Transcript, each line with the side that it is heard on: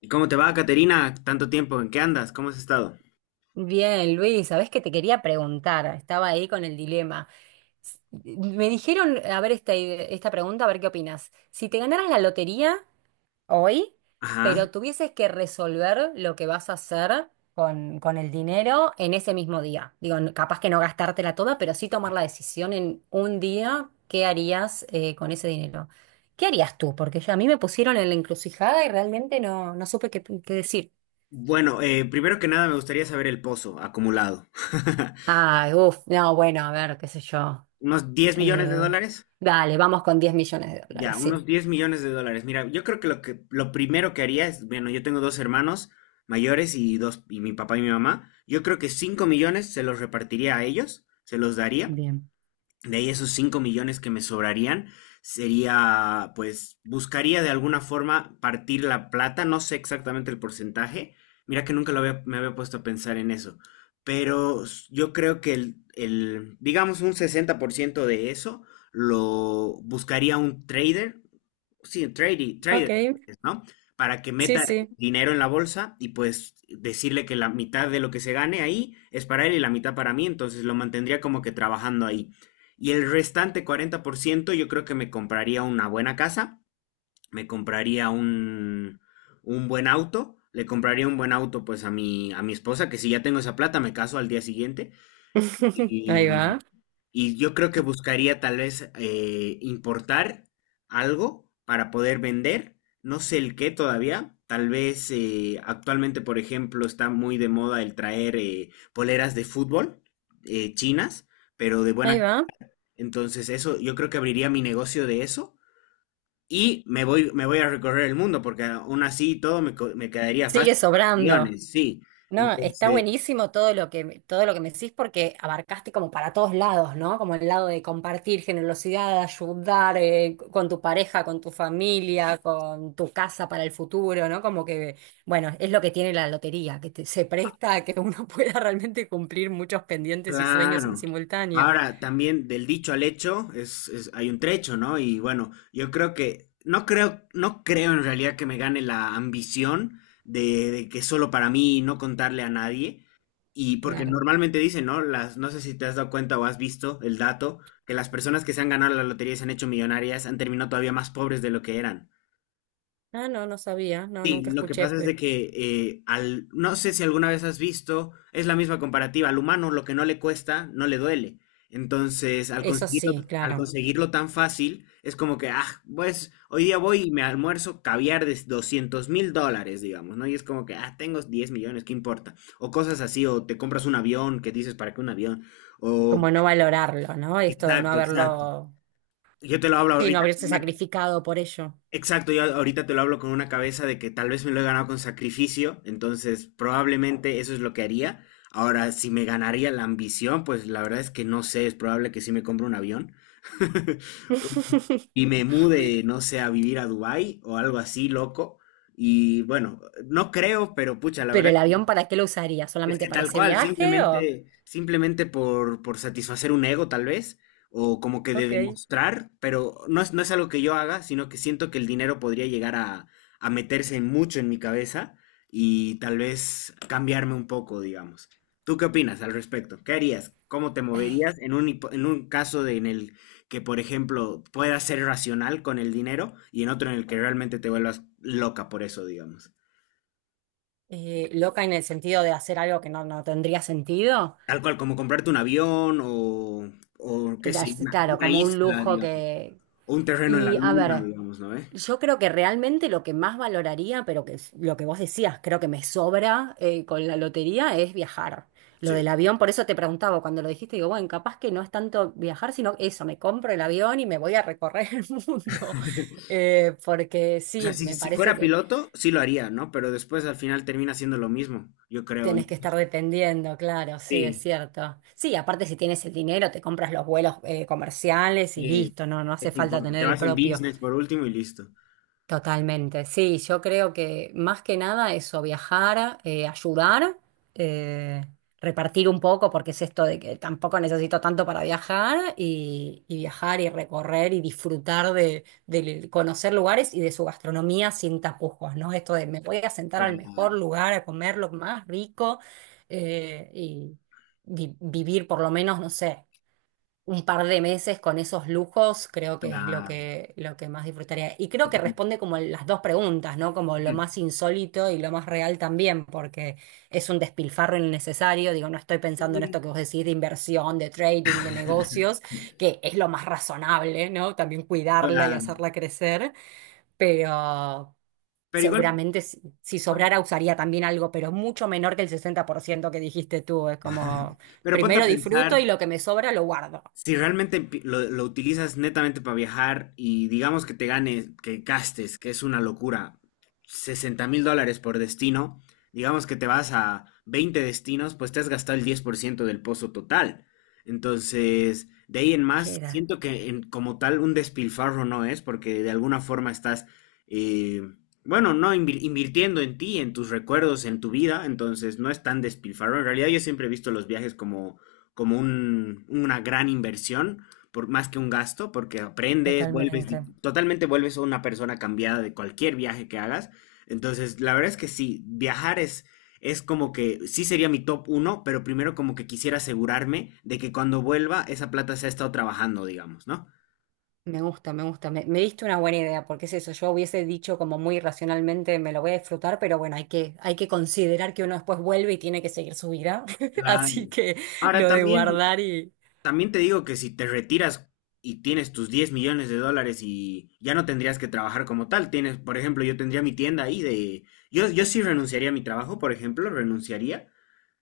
left: ¿Y cómo te va, Caterina? Tanto tiempo, ¿en qué andas? ¿Cómo has estado?
right: Bien, Luis, sabés que te quería preguntar, estaba ahí con el dilema. Me dijeron, a ver esta, esta pregunta, a ver qué opinas. Si te ganaras la lotería hoy,
left: Ajá.
right: pero tuvieses que resolver lo que vas a hacer con el dinero en ese mismo día. Digo, capaz que no gastártela toda, pero sí tomar la decisión en un día, ¿qué harías con ese dinero? ¿Qué harías tú? Porque ya a mí me pusieron en la encrucijada y realmente no supe qué decir.
left: Bueno, primero que nada me gustaría saber el pozo acumulado.
right: Ay, uff, no, bueno, a ver, qué sé yo.
left: ¿Unos 10 millones de
right: Eh,
left: dólares?
right: Dale, vamos con 10 millones de
left: Ya,
right: dólares,
left: unos
right: sí.
left: $10 millones. Mira, yo creo que lo primero que haría es, bueno, yo tengo dos hermanos mayores y mi papá y mi mamá. Yo creo que 5 millones se los repartiría a ellos, se los daría.
right: Bien.
left: De ahí esos 5 millones que me sobrarían, sería, pues, buscaría de alguna forma partir la plata, no sé exactamente el porcentaje, mira que nunca me había puesto a pensar en eso, pero yo creo que el, digamos, un 60% de eso lo buscaría un trader, sí, un trade-
right: Ok,
left: trader, ¿no? Para que
right: sí,
left: meta
right: sí.
left: dinero en la bolsa y pues decirle que la mitad de lo que se gane ahí es para él y la mitad para mí, entonces lo mantendría como que trabajando ahí. Y el restante 40% yo creo que me compraría una buena casa, me compraría un buen auto, le compraría un buen auto pues a mi esposa, que si ya tengo esa plata me caso al día siguiente.
right: Ahí
left: Y,
right: va,
left: y yo creo que buscaría tal vez importar algo para poder vender, no sé el qué todavía. Tal vez actualmente, por ejemplo, está muy de moda el traer poleras de fútbol chinas, pero de
right: ahí
left: buena.
right: va.
left: Entonces, eso, yo creo que abriría mi negocio de eso y me voy a recorrer el mundo, porque aún así y todo me quedaría
right: Sigue
left: fácil con los
right: sobrando.
left: guiones, sí.
right: No, está
left: Entonces.
right: buenísimo todo lo que, todo lo que me decís porque abarcaste como para todos lados, ¿no? Como el lado de compartir, generosidad, ayudar, con tu pareja, con tu familia, con tu casa para el futuro, ¿no? Como que, bueno, es lo que tiene la lotería, que se presta a que uno pueda realmente cumplir muchos pendientes y sueños en
left: Claro.
right: simultáneo.
left: Ahora, también del dicho al hecho hay un trecho, ¿no? Y bueno, yo creo que, no creo en realidad que me gane la ambición de que solo para mí y no contarle a nadie. Y porque
right: Claro.
left: normalmente dicen, ¿no? No sé si te has dado cuenta o has visto el dato, que las personas que se han ganado la lotería y se han hecho millonarias han terminado todavía más pobres de lo que eran.
right: Ah, no, no sabía, no,
left: Sí,
right: nunca
left: lo que
right: escuché.
left: pasa es de que no sé si alguna vez has visto, es la misma comparativa, al humano lo que no le cuesta, no le duele. Entonces, al
right: Eso
left: conseguirlo,
right: sí,
left: al
right: claro,
left: conseguirlo tan fácil, es como que, ah, pues hoy día voy y me almuerzo caviar de $200.000, digamos, ¿no? Y es como que, ah, tengo 10 millones, ¿qué importa? O cosas así, o te compras un avión, que dices, ¿para qué un avión? O,
right: como no valorarlo, ¿no? Esto de no
left: exacto, exacto.
right: haberlo,
left: Yo te lo hablo
right: y no
left: ahorita con
right: haberse
left: una
right: sacrificado por ello.
left: Exacto, yo ahorita te lo hablo con una cabeza de que tal vez me lo he ganado con sacrificio, entonces probablemente eso es lo que haría. Ahora, si me ganaría la ambición, pues la verdad es que no sé, es probable que sí me compre un avión y me mude, no sé, a vivir a Dubái o algo así, loco. Y bueno, no creo, pero pucha, la
right: Pero
left: verdad.
right: el avión, ¿para qué lo usaría?
left: Es
right: ¿Solamente
left: que
right: para
left: tal
right: ese
left: cual,
right: viaje o...?
left: simplemente por satisfacer un ego, tal vez, o como que de
right: Ok.
left: demostrar, pero no es algo que yo haga, sino que siento que el dinero podría llegar a meterse mucho en mi cabeza y tal vez cambiarme un poco, digamos. ¿Tú qué opinas al respecto? ¿Qué harías? ¿Cómo te moverías en un caso de- en el que, por ejemplo, puedas ser racional con el dinero y en otro en el que realmente te vuelvas loca por eso, digamos?
right: Loca en el sentido de hacer algo que no, no tendría sentido.
left: Tal cual, como comprarte un avión o qué sé, una,
right: Claro,
left: una
right: como un
left: isla,
right: lujo
left: digamos,
right: que...
left: o un terreno en la
right: Y a
left: luna,
right: ver.
left: digamos, ¿no?
right: Yo creo que realmente lo que más valoraría, pero que es lo que vos decías, creo que me sobra con la lotería, es viajar. Lo
left: Sí.
right: del avión, por eso te preguntaba cuando lo dijiste, digo, bueno, capaz que no es tanto viajar, sino eso, me compro el avión y me voy a recorrer el mundo. Porque
left: O sea,
right: sí,
left: si,
right: me
left: si
right: parece
left: fuera
right: que
left: piloto, sí lo haría, ¿no? Pero después al final termina siendo lo mismo, yo creo.
right: tenés que estar dependiendo, claro, sí, es
left: Sí,
right: cierto. Sí, aparte si tienes el dinero, te compras los vuelos comerciales y
left: sí,
right: listo, no, no
left: ¿qué
right: hace
left: te
right: falta
left: importa? Te
right: tener el
left: vas en
right: propio.
left: business por último y listo.
right: Totalmente, sí, yo creo que más que nada eso, viajar, ayudar, eh, repartir un poco, porque es esto de que tampoco necesito tanto para viajar y viajar y recorrer y disfrutar de conocer lugares y de su gastronomía sin tapujos, ¿no? Esto de me voy a sentar al mejor
left: Claro,
right: lugar a comer lo más rico y vivir por lo menos, no sé un par de meses con esos lujos, creo que es
left: claro.
right: lo que más disfrutaría. Y creo que responde como las dos preguntas, ¿no? Como lo más insólito y lo más real también, porque es un despilfarro innecesario. Digo, no estoy pensando en esto que vos decís de inversión, de trading, de negocios, que es lo más razonable, ¿no? También cuidarla y
left: Claro.
right: hacerla crecer, pero
left: Pero igual,
right: seguramente si sobrara usaría también algo, pero mucho menor que el 60% que dijiste tú. Es como,
left: pero ponte a
right: primero
left: pensar,
right: disfruto y lo que me sobra lo guardo.
left: si realmente lo utilizas netamente para viajar y digamos que te ganes, que gastes, que es una locura, $60.000 por destino, digamos que te vas a 20 destinos, pues te has gastado el 10% del pozo total. Entonces, de ahí en más,
right: Queda,
left: siento que como tal un despilfarro no es, porque de alguna forma estás, eh, bueno, no invir- invirtiendo en ti, en tus recuerdos, en tu vida, entonces no es tan despilfarro. En realidad yo siempre he visto los viajes como una gran inversión, más que un gasto, porque aprendes, vuelves,
right: totalmente.
left: totalmente vuelves una persona cambiada de cualquier viaje que hagas. Entonces, la verdad es que sí, viajar es como que sí sería mi top uno, pero primero como que quisiera asegurarme de que cuando vuelva esa plata se ha estado trabajando, digamos, ¿no?
right: Me gusta, me gusta. Me diste una buena idea, porque es eso. Yo hubiese dicho como muy racionalmente, me lo voy a disfrutar, pero bueno, hay que considerar que uno después vuelve y tiene que seguir su vida.
left: Claro.
right: Así que
left: Ahora
right: lo de
left: también.
right: guardar y
left: También te digo que si te retiras y tienes tus $10 millones y ya no tendrías que trabajar como tal, tienes, por ejemplo, yo tendría mi tienda ahí de... Yo sí renunciaría a mi trabajo, por ejemplo, renunciaría.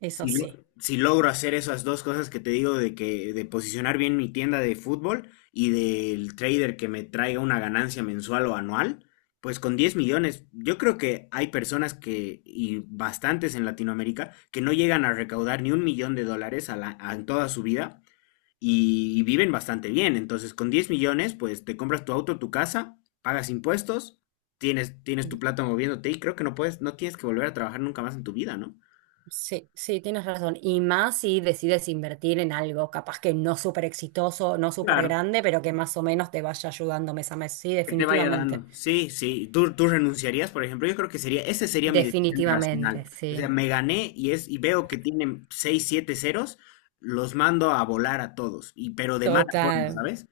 right: eso
left: Si, lo-
right: sí.
left: si logro hacer esas dos cosas que te digo de que de posicionar bien mi tienda de fútbol y del trader que me traiga una ganancia mensual o anual, pues con 10 millones, yo creo que hay personas que, y bastantes en Latinoamérica, que no llegan a recaudar ni $1 millón en toda su vida y viven bastante bien. Entonces, con 10 millones, pues te compras tu auto, tu casa, pagas impuestos, tienes tu plata moviéndote y creo que no puedes, no tienes que volver a trabajar nunca más en tu vida, ¿no?
right: Sí, sí, tienes razón. Y más si decides invertir en algo, capaz que no súper exitoso, no súper
left: Claro,
right: grande, pero que más o menos te vaya ayudando mes a mes. Sí,
left: que te vaya
right: definitivamente.
left: dando. Sí, sí. ¿Tú renunciarías, por ejemplo? Yo creo que sería, esa sería mi decisión irracional.
right: Definitivamente,
left: O sea,
right: sí.
left: me gané y veo que tienen 6 7 ceros, los mando a volar a todos, y pero de mala forma,
right: Total.
left: ¿sabes?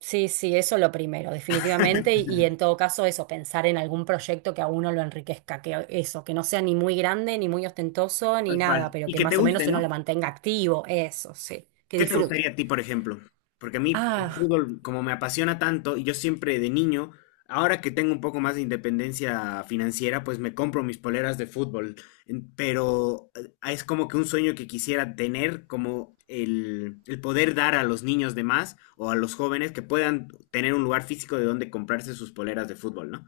right: Sí, sí, eso lo primero, definitivamente, y en todo caso eso, pensar en algún proyecto que a uno lo enriquezca, que eso, que no sea ni muy grande, ni muy ostentoso, ni
left: Tal
right: nada,
left: cual.
right: pero
left: Y
right: que
left: que te
right: más o menos
left: guste,
right: uno lo
left: ¿no?
right: mantenga activo, eso, sí, que
left: ¿Qué te gustaría
right: disfrute.
left: a ti, por ejemplo? Porque a mí el
right: Ah,
left: fútbol, como me apasiona tanto, y yo siempre de niño, ahora que tengo un poco más de independencia financiera, pues me compro mis poleras de fútbol. Pero es como que un sueño que quisiera tener, como el poder dar a los niños de más o a los jóvenes que puedan tener un lugar físico de donde comprarse sus poleras de fútbol, ¿no?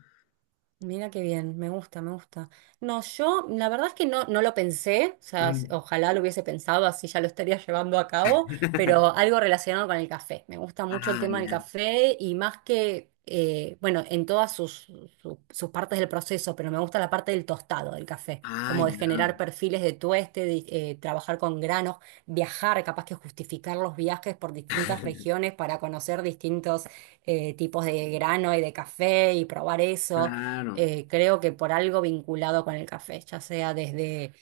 right: mira qué bien, me gusta, me gusta. No, yo la verdad es que no lo pensé, o sea,
left: Mm.
right: ojalá lo hubiese pensado, así ya lo estaría llevando a cabo, pero algo relacionado con el café. Me gusta mucho el
left: Ah,
right: tema del
left: ya.
right: café y más que, bueno, en todas sus, sus partes del proceso, pero me gusta la parte del tostado del café,
left: Ah,
right: como de
left: ya.
right: generar perfiles de tueste, de, trabajar con granos, viajar, capaz que justificar los viajes por distintas regiones para conocer distintos tipos de grano y de café y probar eso
left: Claro.
right: creo que por algo vinculado con el café, ya sea desde,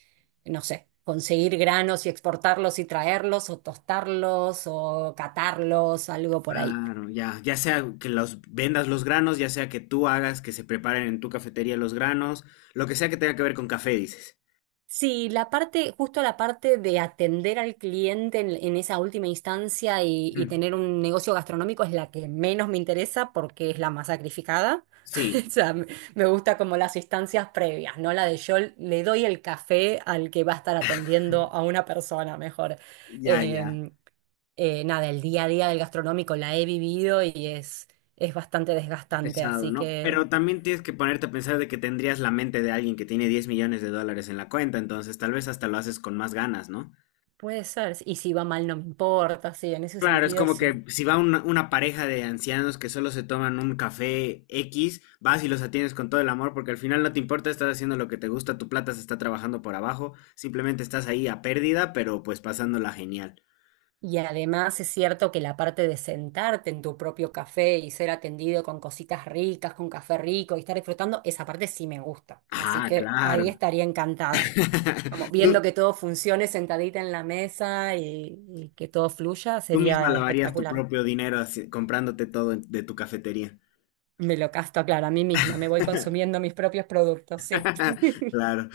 right: no sé, conseguir granos y exportarlos y traerlos, o tostarlos, o catarlos, algo por ahí.
left: Claro, ya, ya sea que los vendas los granos, ya sea que tú hagas que se preparen en tu cafetería los granos, lo que sea que tenga que ver con café, dices.
right: Sí, la parte, justo la parte de atender al cliente en esa última instancia y
left: Mm.
right: tener un negocio gastronómico es la que menos me interesa porque es la más sacrificada.
left: Sí,
right: O sea, me gusta como las instancias previas, ¿no? La de yo le doy el café al que va a estar atendiendo a una persona mejor.
left: ya, ya,
right: Eh, nada, el día a día del gastronómico la he vivido y es bastante
left: es
right: desgastante,
left: pesado,
right: así
left: ¿no?
right: que
left: Pero también tienes que ponerte a pensar de que tendrías la mente de alguien que tiene $10 millones en la cuenta, entonces tal vez hasta lo haces con más ganas, ¿no?
right: puede ser. Y si va mal no me importa, sí, en ese
left: Claro, es
right: sentido
left: como
right: sí.
left: que si va una pareja de ancianos que solo se toman un café X, vas y los atiendes con todo el amor, porque al final no te importa, estás haciendo lo que te gusta, tu plata se está trabajando por abajo, simplemente estás ahí a pérdida, pero pues pasándola genial.
right: Y además es cierto que la parte de sentarte en tu propio café y ser atendido con cositas ricas, con café rico y estar disfrutando, esa parte sí me gusta. Así
left: Ah,
right: que ahí
left: claro.
right: estaría encantada. Vamos,
left: Tú,
right: viendo que todo funcione sentadita en la mesa y que todo fluya,
left: tú misma
right: sería
left: lavarías tu
right: espectacular.
left: propio dinero así, de tu cafetería.
right: Me lo casto, claro, a mí misma. Me voy consumiendo mis propios productos, sí.
left: Claro.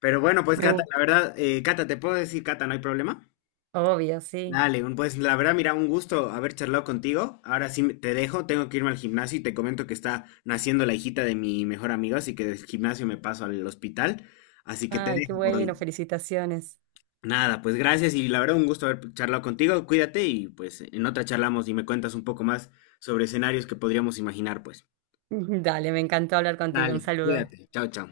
left: Pero bueno, pues
right: Me
left: Cata, la
right: gusta.
left: verdad, Cata, ¿te puedo decir Cata, no hay problema?
right: Obvio, sí.
left: Dale, pues la verdad, mira, un gusto haber charlado contigo. Ahora sí te dejo, tengo que irme al gimnasio y te comento que está naciendo la hijita de mi mejor amigo, así que del gimnasio me paso al hospital. Así que te
right: Ay, qué
left: dejo por
right: bueno,
left: hoy.
right: felicitaciones.
left: Nada, pues gracias y la verdad, un gusto haber charlado contigo. Cuídate y pues en otra charlamos y me cuentas un poco más sobre escenarios que podríamos imaginar, pues.
right: Dale, me encantó hablar contigo. Un
left: Dale,
right: saludo.
left: cuídate. Chao, chao.